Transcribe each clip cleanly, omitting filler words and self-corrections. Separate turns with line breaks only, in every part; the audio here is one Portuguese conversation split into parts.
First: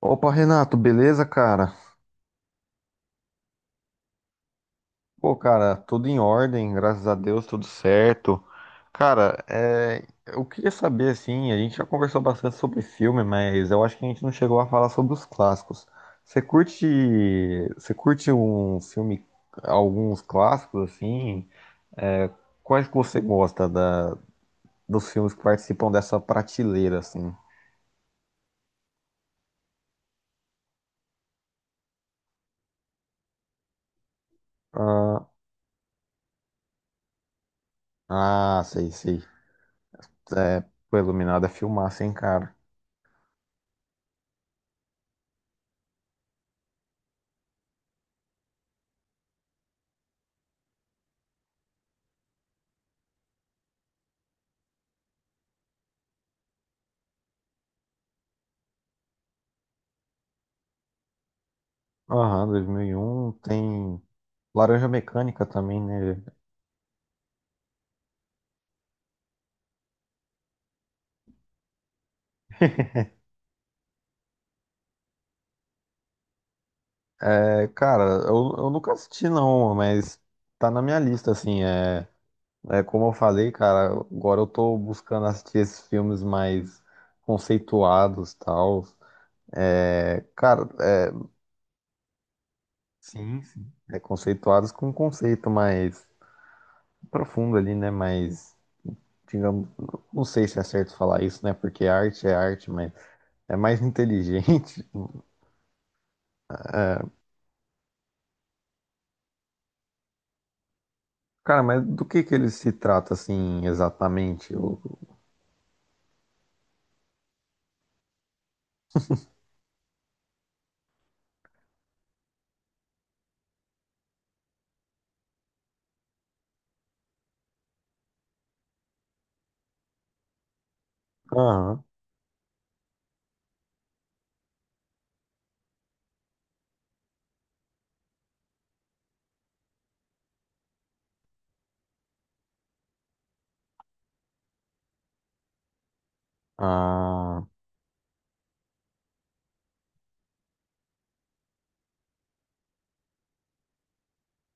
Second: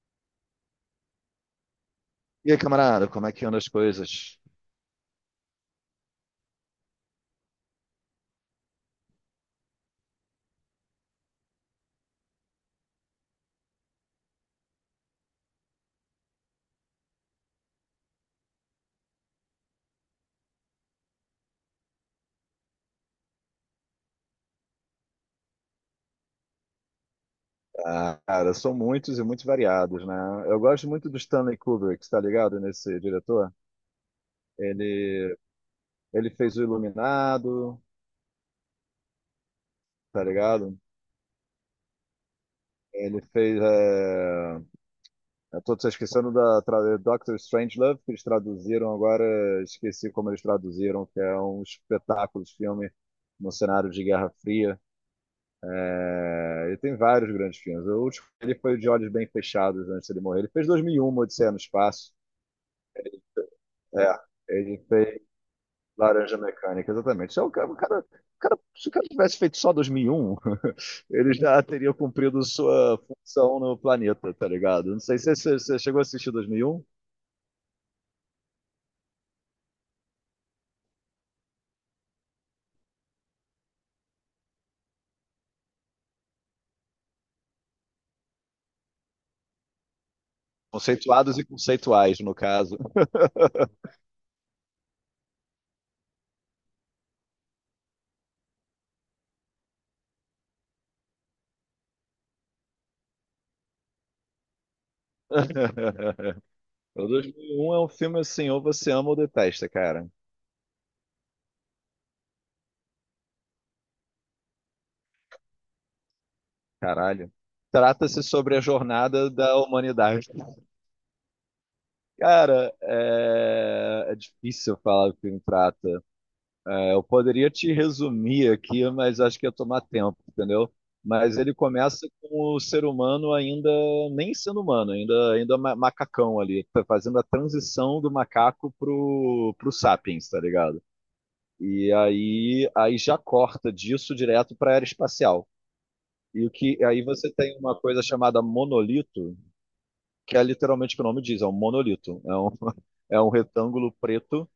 Opa, Renato, beleza, cara?
E aí, camarada, como é que andam as coisas?
Pô, cara, tudo em ordem, graças a Deus, tudo certo. Cara, é, eu queria saber, assim, a gente já conversou bastante sobre filme, mas eu acho que a gente não chegou a falar sobre os clássicos. Você curte, você curte um filme, alguns clássicos, assim? É, quais que você gosta dos filmes que participam dessa prateleira, assim?
Ah, cara, são muitos e muito variados, né? Eu gosto muito do Stanley Kubrick, tá ligado? Nesse diretor.
Ah,
Ele, ele fez o Iluminado,
ah, sei, sei.
tá
É,
ligado?
pô, Iluminado é filmaço, hein, cara?
Ele fez. Eu tô esquecendo da tra... Doctor Strangelove, que eles traduziram agora, esqueci como eles traduziram, que é um espetáculo de filme no cenário de Guerra Fria. É, ele tem vários grandes filmes. O último ele foi o de Olhos Bem Fechados antes de ele morrer. Ele fez 2001, Odisseia no Espaço.
Aham, 2001 tem
É, ele
Laranja
fez
Mecânica também, né?
Laranja Mecânica, exatamente. Se o cara, o cara, o cara- Se o cara tivesse feito só 2001, ele já teria cumprido sua função no planeta, tá ligado? Não sei se você chegou a assistir 2001.
É, cara, eu nunca assisti não, mas tá na minha lista, assim, é como eu falei, cara, agora eu tô buscando assistir esses filmes mais conceituados, tal, é, cara, é,
Conceituados e conceituais, no caso.
sim, sim, é conceituados com um conceito mais profundo ali, né, mais, digamos, não sei se é certo falar isso, né, porque arte é arte, mas é mais inteligente,
O 2001 é um filme assim, ou você ama ou detesta, cara.
Cara, mas do que ele se trata assim exatamente? Eu-
Caralho. Trata-se sobre a jornada da humanidade. Cara, é, é difícil falar o que o trata. Eu poderia te resumir aqui, mas acho que ia tomar tempo, entendeu? Mas ele
Aham.
começa com o ser humano ainda nem sendo humano, macacão ali, tá fazendo a transição do macaco pro sapiens, tá ligado? E aí já corta disso direto para a era espacial. E o que aí você
Ah,
tem uma coisa chamada monolito, que é literalmente o que o nome diz, é um monolito, é um é um retângulo preto,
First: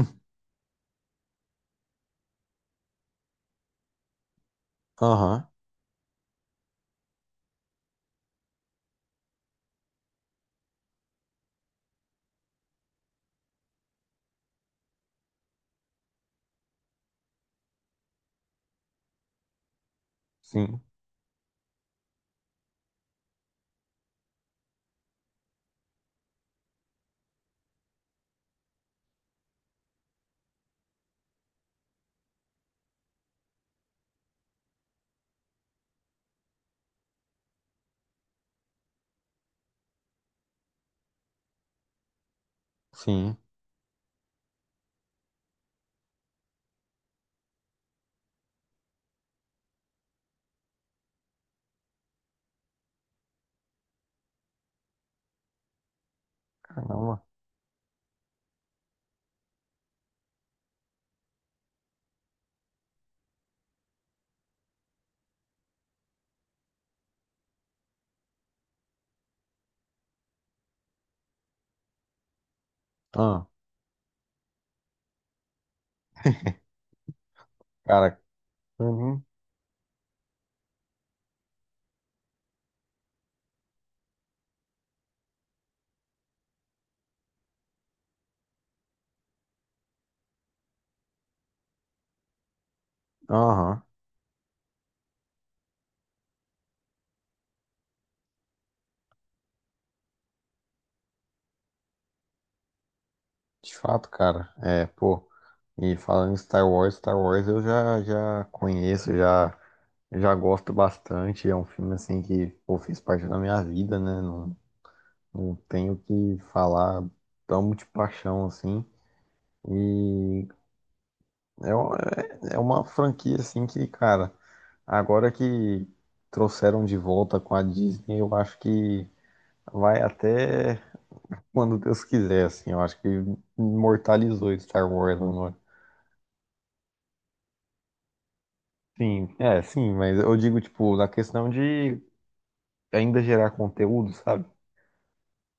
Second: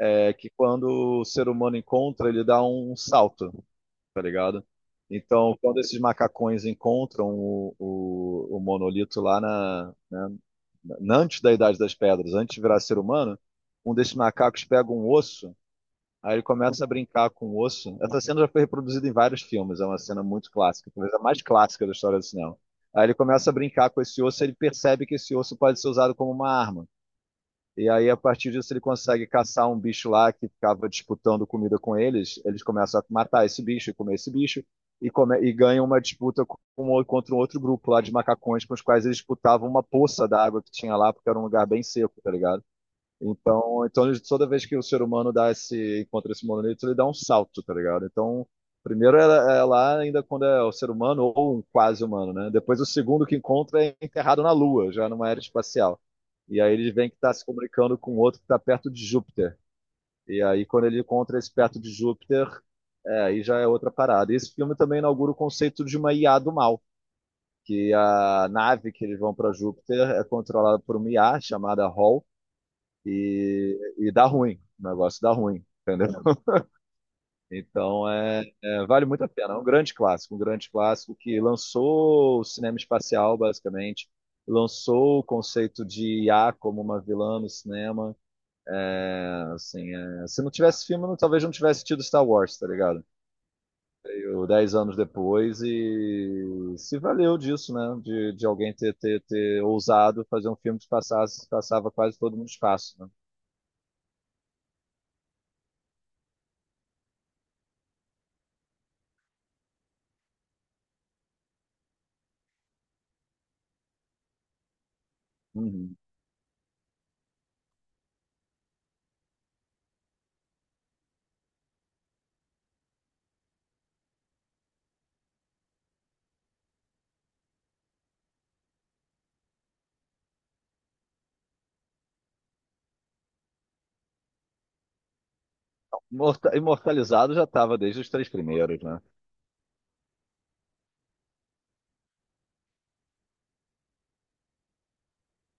é que quando o ser humano encontra, ele dá um salto. Tá ligado?
aham.
Então, quando esses macacões encontram o monolito lá na, né, antes da Idade das Pedras, antes de virar ser humano, um desses macacos pega um osso, aí ele começa a brincar com o osso. Essa cena já foi reproduzida em vários filmes, é uma cena muito
Sim,
clássica, talvez a mais clássica da história do cinema. Aí ele começa a brincar com esse osso, ele percebe que esse osso pode ser usado como uma arma. E aí, a partir disso, ele consegue caçar um bicho lá que ficava disputando comida com eles. Eles começam a matar esse bicho e comer esse bicho. E, come, e ganham uma disputa com, contra um outro grupo lá de macacões com os quais eles disputavam uma poça d'água que tinha lá, porque era um lugar bem seco, tá ligado?
sim.
Então, toda vez que o ser humano dá esse, encontra esse monolito, ele dá um salto, tá ligado? Então, primeiro é, é lá ainda quando é o ser humano ou um quase humano, né? Depois o segundo que encontra é enterrado na Lua, já numa era espacial. E aí ele vem que
Caramba.
está se comunicando com outro que está perto de Júpiter. E aí quando ele encontra esse perto de Júpiter, é, aí já é outra parada. E esse filme também inaugura o conceito de uma IA do mal, que a nave que eles vão para Júpiter é controlada por uma IA chamada HAL,
Ah,
e dá ruim, o negócio dá ruim, entendeu? Então
cara.
é, é, vale
Uhum,
muito a pena, é um grande clássico que lançou o cinema espacial, basicamente, lançou o conceito de IA como uma vilã no cinema. É, assim, é, se não tivesse filme, não- talvez não tivesse tido Star Wars, tá ligado?
aham.
Eu, 10 anos depois e se valeu disso, né? De alguém ter, ter, ter ousado fazer um filme que passasse, passava quase todo mundo no espaço, né?
De fato, cara. É, pô. E falando em Star Wars, Star Wars eu já conheço, já gosto bastante. É um filme assim que, pô, fez parte da minha vida, né? Não, não tenho
Uhum.
o que falar. Amo de paixão, assim. E é, uma- é uma franquia, assim, que, cara. Agora que trouxeram de volta com a Disney, eu acho que vai até quando Deus quiser, assim. Eu acho que imortalizou Star Wars agora.
Imortalizado já estava desde os três primeiros, né?
Sim, é, sim, mas eu digo, tipo, na questão de ainda gerar conteúdo, sabe?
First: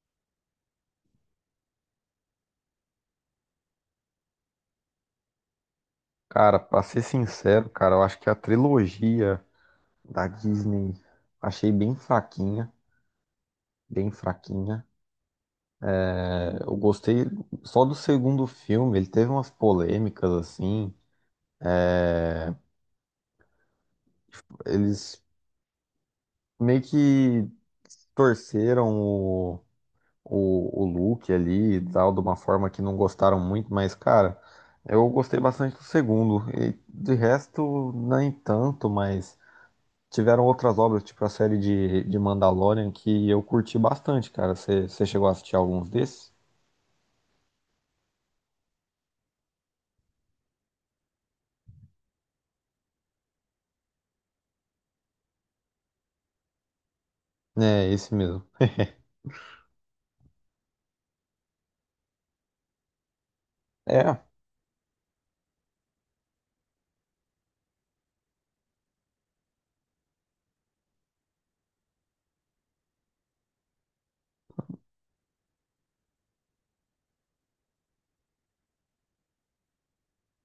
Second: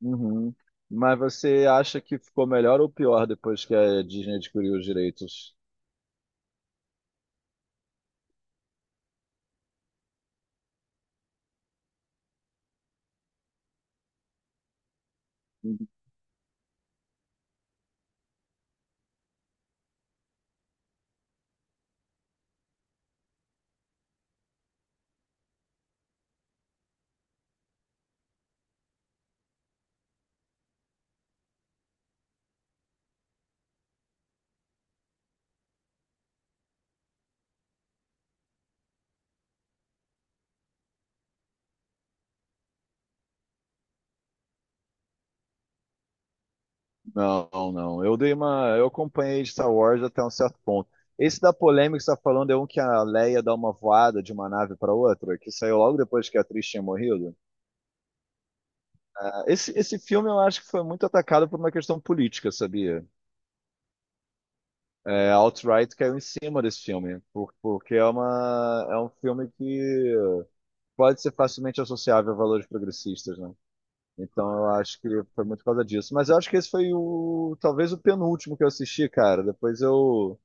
Uhum. Mas você acha que ficou melhor ou pior depois que a Disney adquiriu os direitos?
Cara, pra ser sincero, cara, eu acho que a trilogia da Disney achei bem fraquinha, bem fraquinha. É, eu gostei só do segundo filme, ele teve umas polêmicas, assim. É, eles meio que torceram o Luke ali e tal, de uma forma que não gostaram muito, mas, cara, eu gostei bastante do segundo. E de resto, nem tanto, mas tiveram outras obras, tipo a série de Mandalorian, que eu curti bastante, cara. Você chegou a assistir alguns desses?
Não, não. Eu dei uma, eu acompanhei Star Wars até um certo ponto. Esse da polêmica que você está falando é um que a Leia dá uma voada de uma nave para outra, que saiu logo depois que a atriz tinha morrido.
É, esse mesmo.
Esse filme eu acho que foi muito atacado por uma questão política, sabia?
É.
É, a alt-right caiu em cima desse filme, porque é uma, é um filme que pode ser facilmente associável a valores progressistas, né? Então eu acho que foi muito por causa disso. Mas eu acho que esse foi o talvez o penúltimo que eu assisti, cara. Depois eu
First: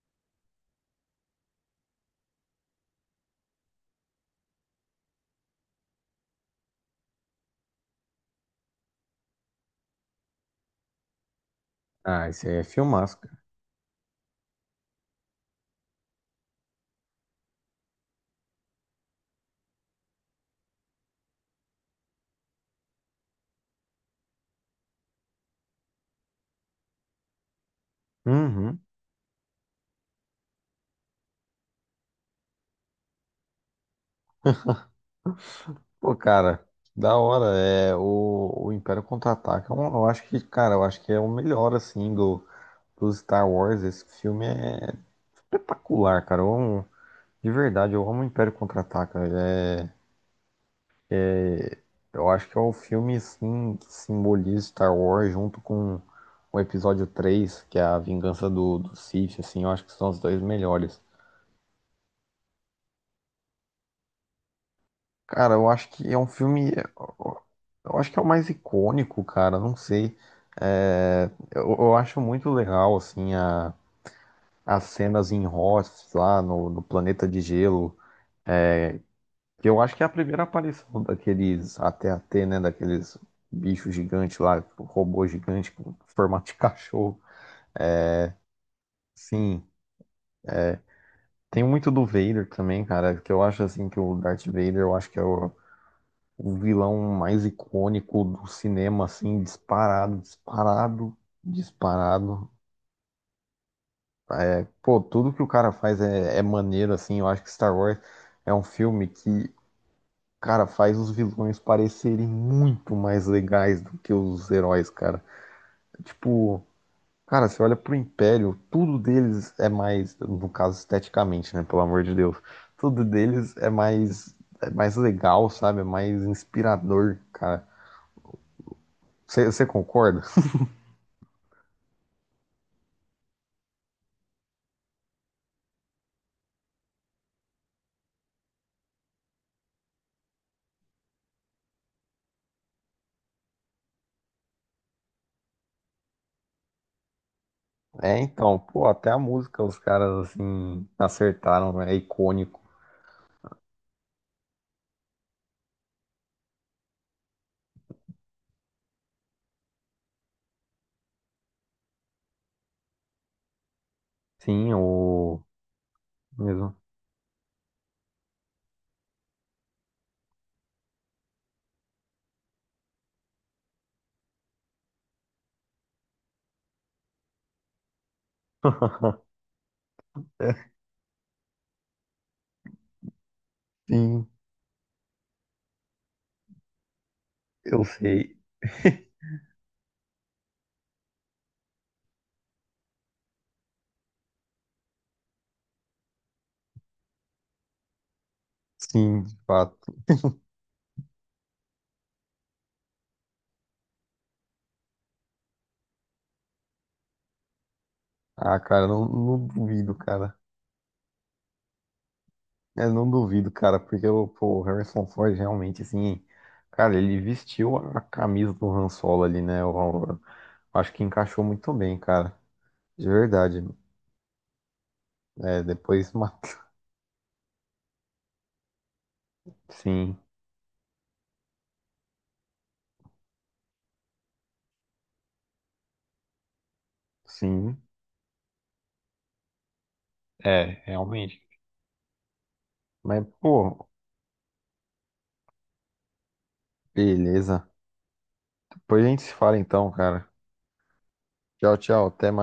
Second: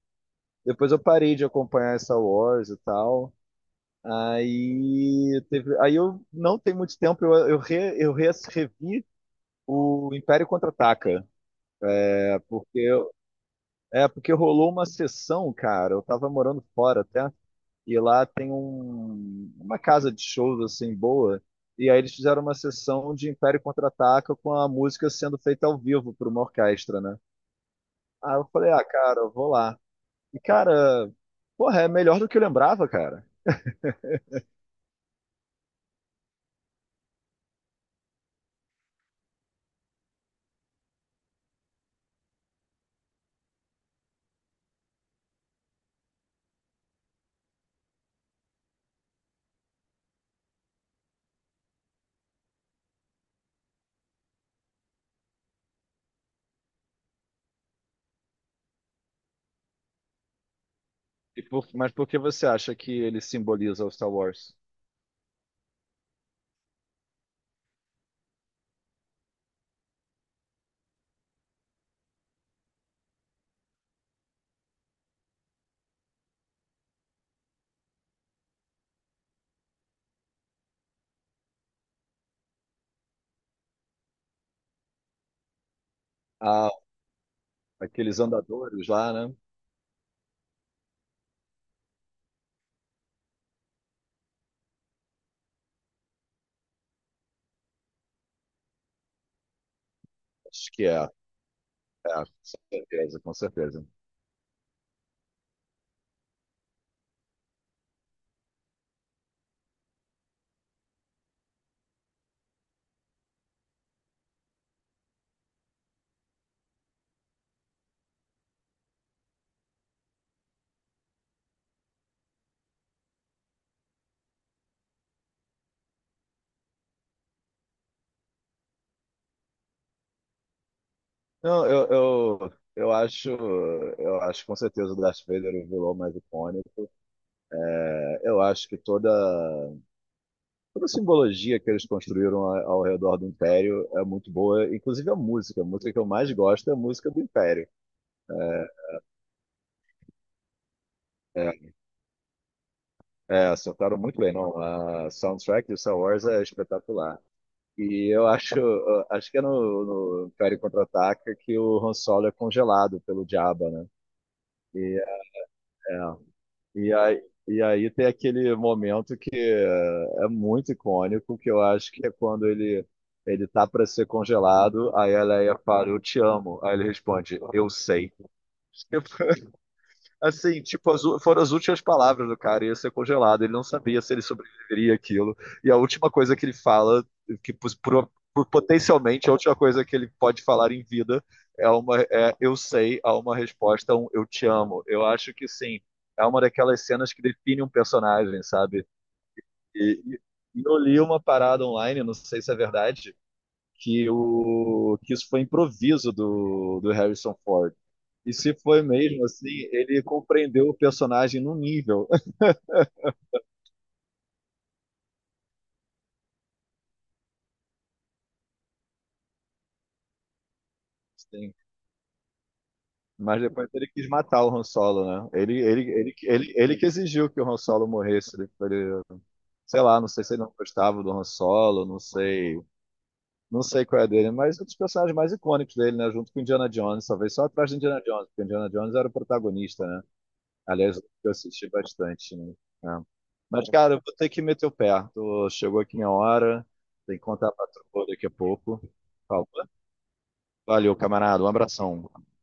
depois eu parei de acompanhar Star Wars e tal. Aí teve, aí eu não tem muito tempo eu revi o Império Contra-Ataca,
Ah,
é
esse aí é
porque eu-
filmaço, cara.
é porque rolou uma sessão, cara. Eu tava morando fora até. E lá tem um, uma casa de shows assim boa. E aí eles fizeram uma sessão de Império Contra-Ataca com a música sendo feita ao vivo por uma orquestra, né? Aí eu falei,
Uhum.
ah, cara, eu vou lá. E, cara, porra, é melhor do que eu lembrava, cara.
Pô, cara, da hora. É, o Império Contra-Ataca, eu acho que, cara, eu acho que é o melhor, assim, do Star Wars, esse filme é espetacular, cara. Eu amo, de verdade, eu amo o Império Contra-Ataca. Eu acho que é o filme assim, que simboliza Star Wars junto com o episódio 3 que é a vingança do Sith, assim, eu acho que são os dois melhores.
E mas por que você acha que ele simboliza o Star Wars?
Cara, eu acho que é um filme. Eu acho que é o mais icônico, cara. Não sei. É, eu acho muito legal, assim, as cenas em Hoth lá no planeta de gelo. Que eu acho que é a primeira aparição daqueles AT-AT, né? Daqueles bichos gigantes lá, tipo, robô gigante com formato de
Ah,
cachorro.
aqueles andadores lá, né?
Sim. Tem muito do Vader também, cara, que eu acho assim que o Darth Vader, eu acho que é o vilão mais icônico do cinema, assim, disparado,
Acho que é, é,
disparado,
com
disparado.
certeza, com certeza.
É, pô, tudo que o cara faz é maneiro, assim. Eu acho que Star Wars é um filme que, cara, faz os vilões parecerem muito mais legais do que os heróis, cara. Tipo, cara, você olha pro Império, tudo deles é mais, no caso esteticamente, né, pelo amor de Deus, tudo deles é mais legal, sabe? É mais inspirador, cara. Você concorda?
Não, eu, eu acho, eu acho com certeza o Darth Vader o vilão mais icônico. Eu acho que toda, toda a simbologia que eles construíram ao redor do Império é muito boa, inclusive a música. A música que eu mais gosto é a música do Império.
É, então, pô, até a música os caras, assim,
É,
acertaram, né? É icônico.
é acertaram muito bem, não? A soundtrack de Star Wars é espetacular. E eu acho, acho que é no, no Império Contra-Ataca que o Han Solo é congelado pelo Jabba, né?
Sim,
E
o mesmo.
é. E aí tem aquele momento que é é muito icônico, que eu acho que é quando ele tá para ser congelado, aí a Leia fala, eu te amo. Aí ele responde, eu sei. Assim, tipo, foram as últimas palavras do cara, ia ser congelado, ele não sabia se ele
Sim,
sobreviveria àquilo. E a última coisa que ele fala, que pos-
eu
pro-
sei.
por- potencialmente a última coisa que ele pode falar em vida é uma é, eu sei, a uma resposta, um eu te amo. Eu acho que sim, é uma daquelas cenas que define um personagem, sabe?
Sim, de fato.
E, e e eu li uma parada online, não sei se é verdade, que, o, que isso foi improviso do, do Harrison Ford. E se
Ah,
foi
cara, não,
mesmo
não
assim,
duvido,
ele
cara.
compreendeu o personagem num nível.
Eu não duvido, cara, porque o, pô, o Harrison Ford realmente, assim, cara, ele vestiu a camisa do Han Solo ali, né? Eu acho que encaixou
assim.
muito bem, cara. De
Mas
verdade.
depois ele quis matar o Han Solo, né? Ele,
É,
ele,
depois
ele,
matou.
ele, ele que exigiu que o Han Solo morresse. Ele, ele- sei lá, não
Sim,
sei se ele não gostava do Han Solo, não sei, não sei qual é a dele, mas um dos personagens mais icônicos dele, né? Junto com Indiana Jones, talvez só atrás de
sim.
Indiana Jones, porque Indiana Jones era o protagonista, né?
É,
Aliás, eu
realmente.
assisti bastante, né? É.
Mas,
Mas,
pô,
cara, eu vou ter que meter o pé. Chegou aqui minha hora. Tem que contar pra
beleza.
patroa daqui a pouco. Por
Depois a gente se fala
favor.
então, cara.
Valeu, camarada. Um
Tchau, tchau.
abração.
Até mais.